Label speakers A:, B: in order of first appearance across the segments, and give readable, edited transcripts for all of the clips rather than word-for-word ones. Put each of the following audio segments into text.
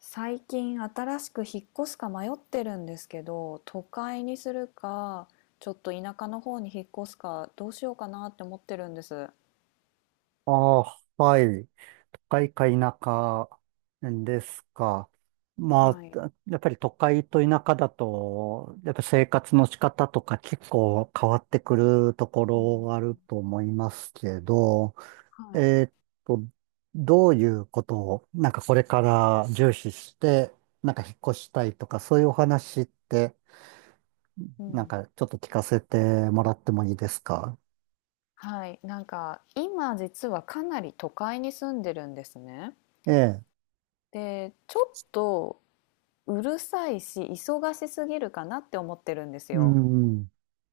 A: 最近新しく引っ越すか迷ってるんですけど、都会にするか、ちょっと田舎の方に引っ越すか、どうしようかなって思ってるんです。
B: ああ、はい。都会か田舎ですか。まあ、
A: はい。
B: やっぱり都会と田舎だと、やっぱ生活の仕方とか結構変わってくるとこ
A: う
B: ろ
A: ん
B: があると思いますけど、
A: うん、はい。
B: えーっと、どういうことを、なんかこれから重視して、なんか引っ越したいとか、そういうお話って、
A: う
B: なん
A: ん。
B: かちょっと聞かせてもらってもいいですか。
A: はい。なんか、今実はかなり都会に住んでるんですね。
B: ええ、
A: で、ちょっとうるさいし、忙しすぎるかなって思ってるんです
B: う
A: よ。
B: ん、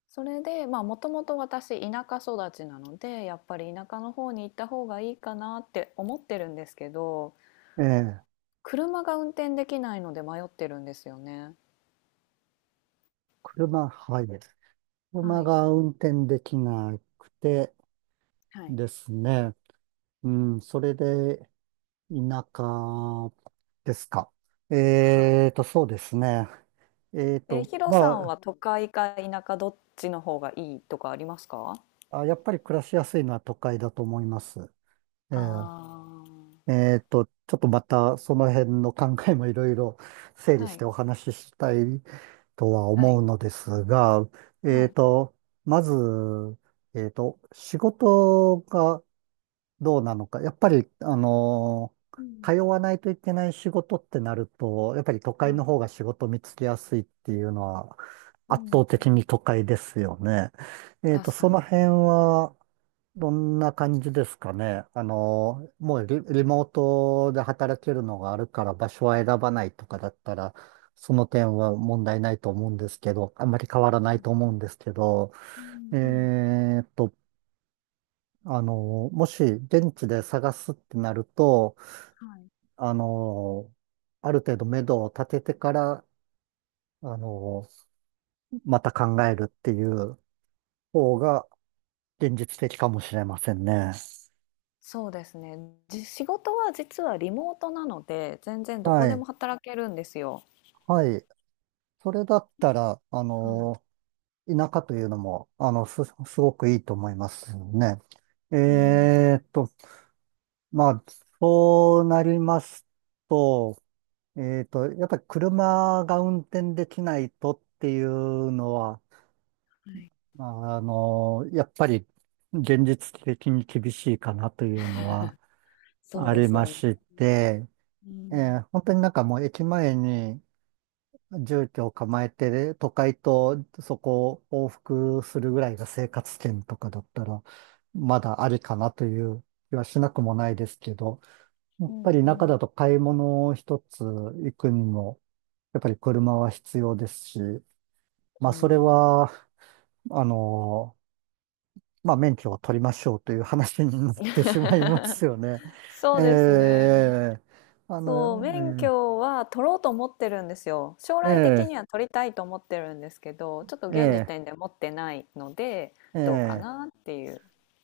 A: それで、まあ、もともと私、田舎育ちなので、やっぱり田舎の方に行った方がいいかなって思ってるんですけど、
B: ええ、
A: 車が運転できないので迷ってるんですよね。
B: 車、はい。
A: は
B: 車
A: い。
B: が運転できなくて
A: はい。
B: ですね。うん、それで田舎ですか。
A: はい。
B: そうですね。えー
A: え、
B: と、
A: ヒロさん
B: ま
A: は都会か田舎どっちの方がいいとかありますか？
B: あ、やっぱり暮らしやすいのは都会だと思います。えー、
A: あ
B: ちょっとまたその辺の考えもいろいろ整
A: あ、
B: 理
A: は
B: し
A: い、
B: てお話ししたいとは
A: は
B: 思う
A: い、
B: のですが、
A: は
B: えー
A: い。
B: と、まず、仕事がどうなのか。やっぱり、
A: うん、
B: 通わないといけない仕事ってなると、やっぱり都会
A: は
B: の方が仕事見つけやすいっていうのは、
A: い。う
B: 圧倒
A: ん、う
B: 的に
A: ん。
B: 都会ですよね。
A: 確
B: そ
A: か
B: の
A: に。
B: 辺は、どんな感じですかね。もうリモートで働けるのがあるから場所は選ばないとかだったら、その点は問題ないと思うんですけど、あんまり変わら
A: は
B: ない
A: い。
B: と思うんですけど、
A: うん、うん。
B: えっと、あの、もし現地で探すってなると、
A: はい。
B: あの、ある程度目処を立ててから、あの、また考えるっていう方が現実的かもしれませんね。
A: そうですね。仕事は実はリモートなので、全然ど
B: は
A: こで
B: い。
A: も働けるんですよ。
B: はい。それだったら、あ
A: はい。
B: の、田舎というのも、すごくいいと思いますね。
A: うん、
B: えーっと、まあ、そうなりますと、やっぱり車が運転できないとっていうのは、
A: はい。
B: まあの、やっぱり現実的に厳しいかなというのは
A: そう
B: あ
A: で
B: り
A: す
B: ま
A: よね。
B: して、
A: う
B: え
A: ん、
B: ー本当になんかもう駅前に住居を構えて、都会とそこを往復するぐらいが生活圏とかだったら、まだありかなという気はしなくもないですけど、や
A: う
B: っぱ
A: ん、
B: り
A: う
B: 中だ
A: ん。
B: と買い物一つ行くにも、やっぱり車は必要ですし、ま
A: う
B: あそれ
A: ん。
B: は、あの、まあ、免許を取りましょうという話になってしまいます よね。
A: そ
B: え
A: うですね。
B: え、あの、
A: そう、免許は取ろうと思ってるんですよ。将
B: え
A: 来的
B: え、
A: には取りたいと思ってるんですけど、ちょっと
B: え
A: 現時
B: え、
A: 点で持ってないので、
B: え
A: どうか
B: え、ええ、
A: なっていう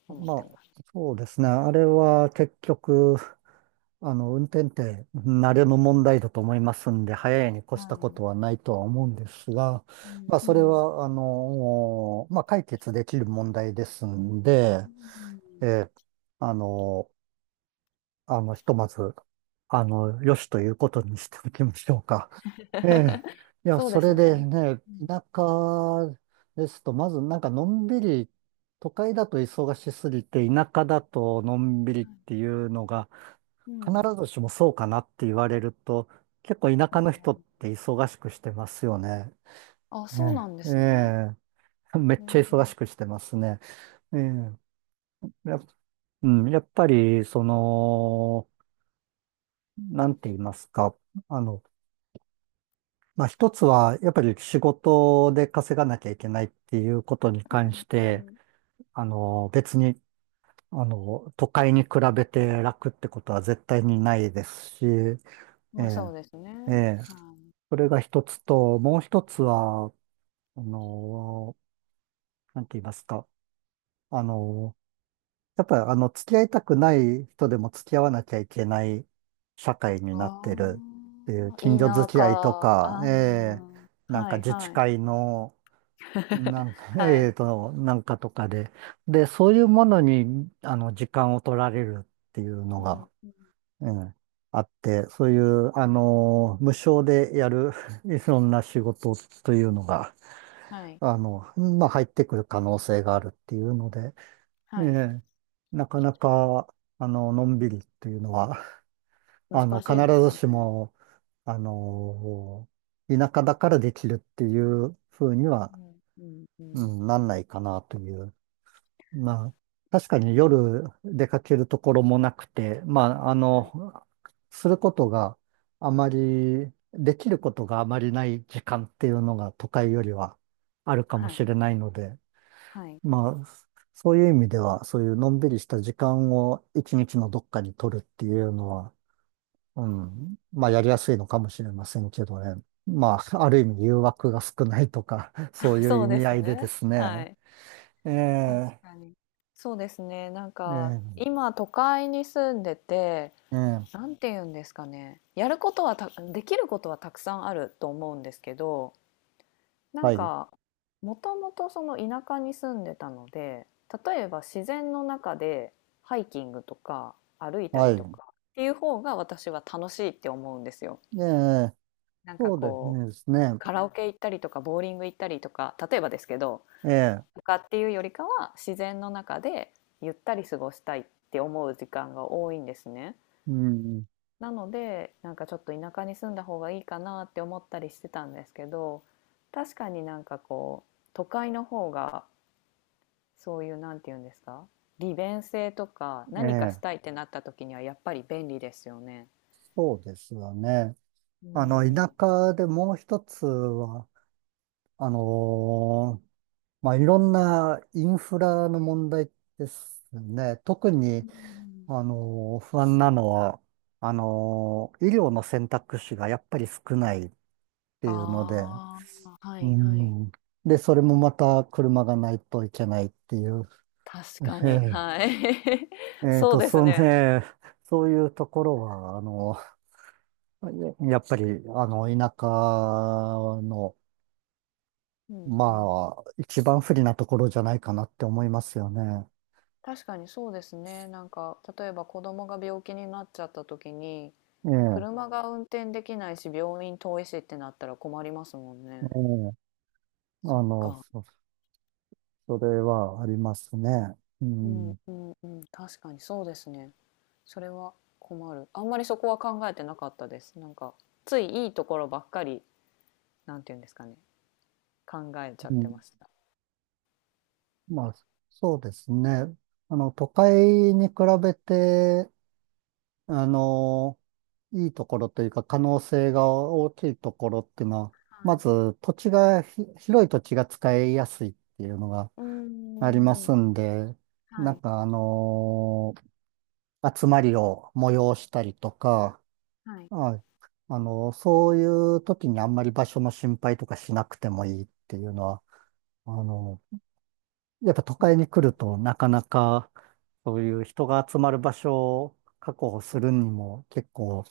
A: 思っ
B: ま
A: て
B: あ、
A: ます。
B: そうですね。あれは結局、あの、運転って慣れの問題だと思いますんで、早いに越
A: は
B: したこ
A: い。
B: とはないとは思うんですが、
A: うん。
B: まあ、
A: う
B: それ
A: ん、
B: は、あの、まあ、解決できる問題ですんで、
A: うん。
B: ええ、あの、あの、ひとまず、あの、よしということにしておきましょうか。ええ。いや、
A: そうで
B: そ
A: す
B: れで
A: ね。
B: ね、田舎ですと、まずなんかのんびり、都会だと忙しすぎて、田舎だとのんびりっていうのが、
A: う
B: 必
A: ん。
B: ずしもそうかなって言われると、結構田舎の人って忙しくしてますよね。
A: あ、
B: え
A: そうなんで
B: え。え
A: すね。
B: え、 めっ
A: う
B: ちゃ忙し
A: ん。
B: くしてますね。ええ。やっ、うん、やっぱり、その、なんて言いますか。あの、まあ一つは、やっぱり仕事で稼がなきゃいけないっていうことに
A: う
B: 関
A: ん。
B: し
A: う
B: て、
A: ん。
B: あの、別に、あの、都会に比べて楽ってことは絶対にないですし、え
A: まあ、そ
B: え、
A: うですね。
B: ええ、
A: はい。
B: それが一つと、もう一つは、あの、なんて言いますか、あの、やっぱりあの、付き合いたくない人でも付き合わなきゃいけない社会になってる
A: あ
B: っていう、
A: あ、田
B: 近所付き合いと
A: 舎、
B: か、ええ、
A: ああ、
B: なん
A: は
B: か
A: い
B: 自治
A: はい。
B: 会の、
A: はい。
B: なんかとかで。で、そういうものに、あの、時間を取られるっていうの
A: うん。
B: が、うん、あって、そういう、あの、無償でやる いろんな仕事というのが、
A: はい、
B: あの、まあ、入ってくる可能性があるっていうので、え
A: はい。
B: え、なかなか、あの、のんびりっていうのは、あの、
A: 難
B: 必
A: しいです
B: ず
A: か
B: し
A: ね。
B: も、あの、田舎だからできるっていうふうに
A: う
B: は、
A: ん。うん、う
B: う
A: ん。
B: ん、なんないかなという。まあ、確かに夜出かけるところもなくて、まあ、あ
A: はい、
B: の、することがあまり、できることがあまりない時間っていうのが都会よりはあるかも
A: はい、
B: しれないので、
A: はい。
B: まあ、そういう意味では、そういうのんびりした時間を一日のどっかに取るっていうのは、うん、まあ、やりやすいのかもしれませんけどね。まあ、ある意味誘惑が少ないとか、そう いう
A: そ
B: 意
A: うで
B: 味合
A: す
B: いでで
A: ね。
B: す
A: は
B: ね。
A: い。
B: え
A: 確
B: え、
A: かに。そうですね、なんか、
B: ええ、
A: 今都会に住んでて、
B: ええ、
A: なんて言うんですかね、やることはたできることはたくさんあると思うんですけど、な
B: は
A: ん
B: い。
A: か、もともとその田舎に住んでたので、例えば自然の中でハイキングとか歩いた
B: は
A: りと
B: い。
A: かっていう方が私は楽しいって思うんですよ。
B: ええ、
A: なんか
B: そうで
A: こう、
B: すね。
A: カラオケ行ったりとか、ボーリング行ったりとか、例えばですけど、
B: ええ、
A: とかっていうよりかは、自然の中でゆったり過ごしたいって思う時間が多いんですね。
B: うん、
A: なので、なんかちょっと田舎に住んだ方がいいかなって思ったりしてたんですけど、確かになんかこう、都会の方が、そういう、なんて言うんですか、利便性とか、
B: え
A: 何かした
B: え、
A: いってなった時にはやっぱり便利ですよね。
B: そうですよね。
A: う
B: あの、
A: んうん。
B: 田舎でもう一つは、あのーまあ、いろんなインフラの問題ですね。特
A: う
B: に、
A: ん。
B: 不安なのは、医療の選択肢がやっぱり少ないっていうので、
A: ああ、は
B: う
A: いはい。
B: ん。で、それもまた車がないといけないっていう。
A: 確か
B: え
A: に、
B: え、
A: はい。そうで
B: そ
A: す
B: う
A: ね。
B: ね、そういうところは、あの、やっぱり、あの、田舎の、
A: うんうん。
B: まあ、一番不利なところじゃないかなって思いますよね。
A: 確かにそうですね。なんか、例えば子供が病気になっちゃった時に、
B: ええ、
A: 車が運転できないし、病院遠いしってなったら困りますもん
B: え
A: ね。
B: え、あ
A: そっ
B: の、
A: か。
B: そ、それはありますね。う
A: うん
B: ん、
A: うんうん。確かにそうですね。それは困る。あんまりそこは考えてなかったです。なんか、ついいいところばっかり、なんていうんですかね。考えちゃっ
B: う
A: て
B: ん、
A: ました。
B: まあ、そうですね。あの、都会に比べて、あの、いいところというか可能性が大きいところっていうのは、
A: は
B: ま
A: い。
B: ず土地がひ、広い土地が使いやすいっていうのが
A: うー
B: ありま
A: ん。
B: すんで、な
A: は
B: ん
A: い。
B: かあの集まりを催したりとか、
A: はい。
B: はい、あのそういう時にあんまり場所の心配とかしなくてもいいっていうのは、あのやっぱ都
A: うん。
B: 会に来るとなかなかそういう人が集まる場所を確保するにも結構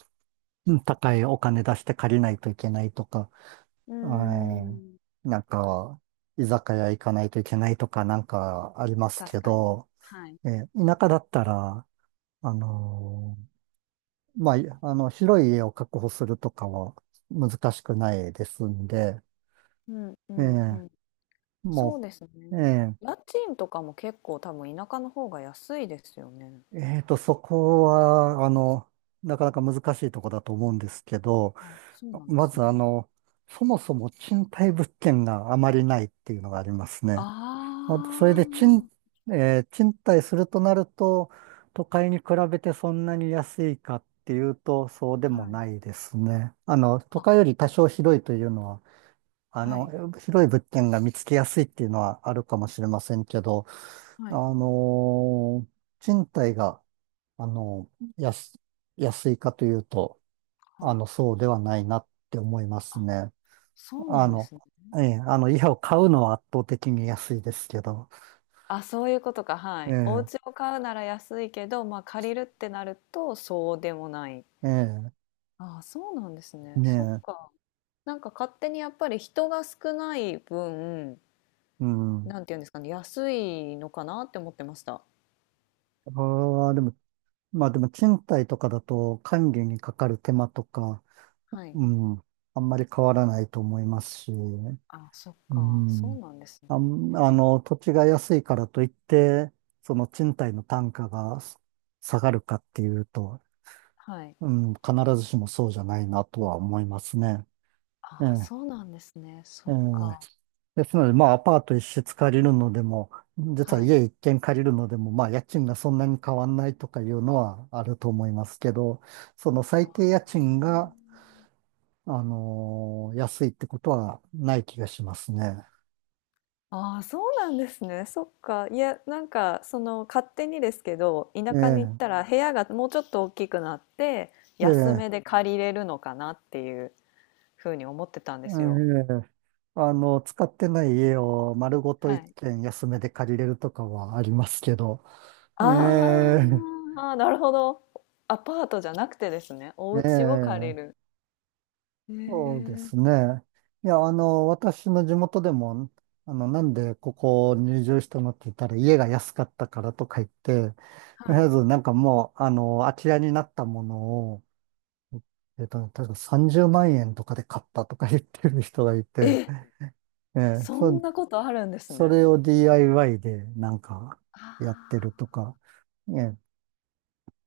B: うん高いお金出して借りないといけないとか、
A: うー
B: は
A: ん。
B: い、なんか、居酒屋行かないといけないとかなんかあります
A: 確
B: け
A: かに。
B: ど、
A: はい。
B: えー田舎だったら、あのまあ、いあの、広い家を確保するとかは難しくないですんで、
A: うんう
B: え
A: んう
B: ー
A: ん。そう
B: も
A: ですね。
B: う、
A: 家賃とかも結構多分田舎の方が安いですよね。
B: そこは、あの、なかなか難しいとこだと思うんですけど、
A: あ、そうなんで
B: ま
A: す
B: ず
A: ね。
B: あの、そもそも賃貸物件があまりないっていうのがありますね。ほんとそれ
A: あ
B: で
A: あ
B: えー賃貸するとなると、都会に比べてそんなに安いかっていうと、そうでも
A: はい。
B: ないですね。あの、都
A: あ。
B: 会より多少広いというのは、あ
A: は
B: の、
A: い
B: 広い物件が見つけやすいっていうのはあるかもしれませんけど、
A: は
B: あ
A: い
B: のー賃貸が、あの、安、安いかというと、あ
A: はい。
B: の、そうではないなって思います
A: あ、
B: ね。
A: そう
B: あ
A: なんで
B: の、
A: すね。
B: ええ、あの、家を買うのは圧倒的に安いですけど、
A: あ、そういうことか、はい。お
B: え
A: 家
B: え、
A: を買うなら安いけど、まあ、借りるってなるとそうでもない。
B: ええ、
A: ああ、そうなんですね。
B: ね
A: そっ
B: え、
A: か。なんか勝手にやっぱり人が少ない分
B: うん。
A: なんていうんですかね、安いのかなって思ってました。
B: ああ、でも、まあでも賃貸とかだと管理にかかる手間とか、
A: はい。
B: うん、あんまり変わらないと思いますし、
A: あ、そっ
B: う
A: か、そ
B: ん。
A: うなんですね。
B: あの、土地が安いからといって、その賃貸の単価が下がるかっていうと、
A: はい。
B: うん、必ずしもそうじゃないなとは思いますね。え
A: あ
B: え、
A: そうなんですね。
B: え
A: そっか。
B: え。ですので、まあ、アパート一室借りるのでも、実は
A: はい。
B: 家一軒借りるのでも、まあ、家賃がそんなに変わんないとかいうのはあると思いますけど、その
A: あ
B: 最低家
A: ー
B: 賃が、安いってことはない気がしますね。
A: あーそうなんですね。そっか。いや、なんか、その、勝手にですけど、
B: え
A: 田舎に行っ
B: え、
A: たら部屋がもうちょっと大きくなって、
B: え
A: 安
B: え、
A: めで借りれるのかなっていうふうに思ってたん
B: え
A: ですよ。
B: え、あの、使ってない家を丸ごと
A: は
B: 一
A: い。
B: 軒安めで借りれるとかはありますけど、え
A: あ
B: え、
A: ーあー、なるほど。アパートじゃなくてですね、お家を借
B: え
A: り
B: え、
A: る。へ
B: そうで
A: え。
B: すね。いや、あの、私の地元でも、あの、なんでここ入場したのって言ったら、家が安かったからとか言って、とり
A: は
B: あえ
A: い。
B: ずなんかもう、あの、空き家になったものを、えっと、確か30万円とかで買ったとか言ってる人がい
A: え、
B: て、ええ、
A: そんなことあるんです
B: そ
A: ね。
B: れを DIY でなんか
A: あ
B: やってると
A: あ。
B: か、ええ、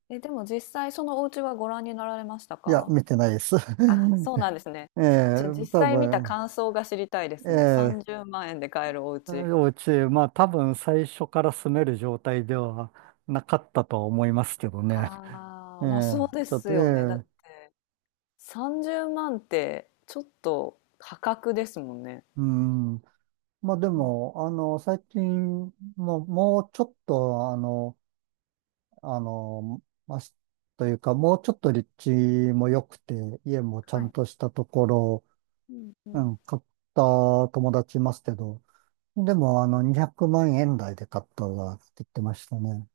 A: え、でも実際そのお家はご覧になられました
B: いや、
A: か？
B: 見てないです。
A: あ、そうなんですね。
B: え
A: じ
B: え、
A: ゃ、実
B: 多
A: 際見た
B: 分、
A: 感想が知りたいですね。
B: ええ、
A: 30万円で買えるお家。
B: 幼稚園、まあ多分最初から住める状態ではなかったとは思いますけどね。
A: あ
B: え
A: あ、
B: え、
A: ま、そうで
B: ちょっ
A: す
B: と、え
A: よね。だって
B: え、
A: 30万ってちょっと破格ですもんね。
B: うん。まあで
A: うん、
B: も、あの、最近、もうちょっと、あの、あの、まあ、というか、もうちょっと立地も良くて、家もちゃ
A: は
B: ん
A: い。
B: としたところ、
A: うんう
B: う
A: ん。
B: ん、買った友達いますけど、でも、あの、200万円台で買ったわって言ってましたね。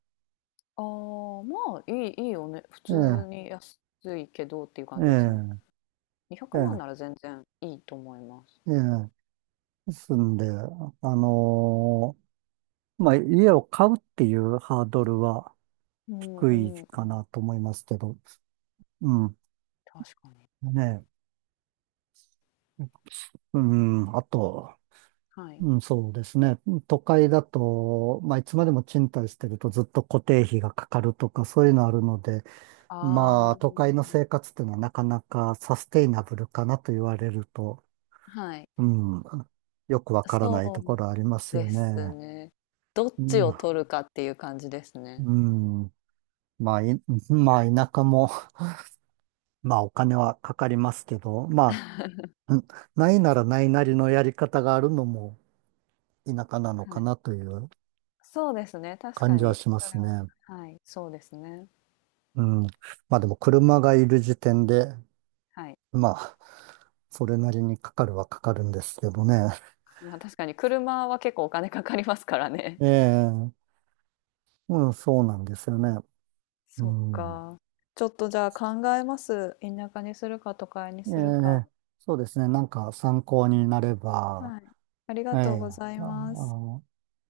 A: ああ、まあ、いいいいよね。普
B: ええ、
A: 通に安いけどっていう
B: え
A: 感じですね。200
B: え、
A: 万
B: え
A: なら全然いいと思います。
B: え、ええ。ですんで、あのまあ、家を買うっていうハードルは
A: うん
B: 低
A: う
B: い
A: んう
B: か
A: ん、
B: なと思いますけど、うん、
A: 確かに。
B: ねえ、うん、あと、
A: はい。
B: うん、そうですね、都会だと、まあ、いつまでも賃貸してるとずっと固定費がかかるとか、そういうのあるので、まあ、
A: あ
B: 都会の生活っていうのはなかなかサステイナブルかなと言われると、
A: あ、はい。
B: うん、よくわからない
A: そ
B: ところありま
A: う
B: すよ
A: です
B: ね。
A: ね。どっ
B: う
A: ち
B: ん、
A: を取るかっていう感じですね。
B: うん、まあ、い、まあ、田舎も、まあ、お金はかかりますけど、まあ、ないならないなりのやり方があるのも田舎なの
A: は
B: か
A: い。
B: なという
A: そうですね、確
B: 感
A: か
B: じは
A: に、
B: しま
A: そ
B: す
A: れは、
B: ね。
A: はい、そうですね。
B: うん。まあ、でも車がいる時点で、
A: はい。
B: まあ、それなりにかかるはかかるんですけどね。
A: まあ、確かに車は結構お金かかりますからね。
B: え え、うん、そうなんですよね。う
A: そっ
B: ん。
A: か。ちょっとじゃあ考えます。田舎にするか都会に
B: え
A: するか。
B: え、そうですね。なんか参考になれば、
A: はい。あり
B: え
A: がとう
B: え、
A: ござい
B: あ
A: ます。
B: あ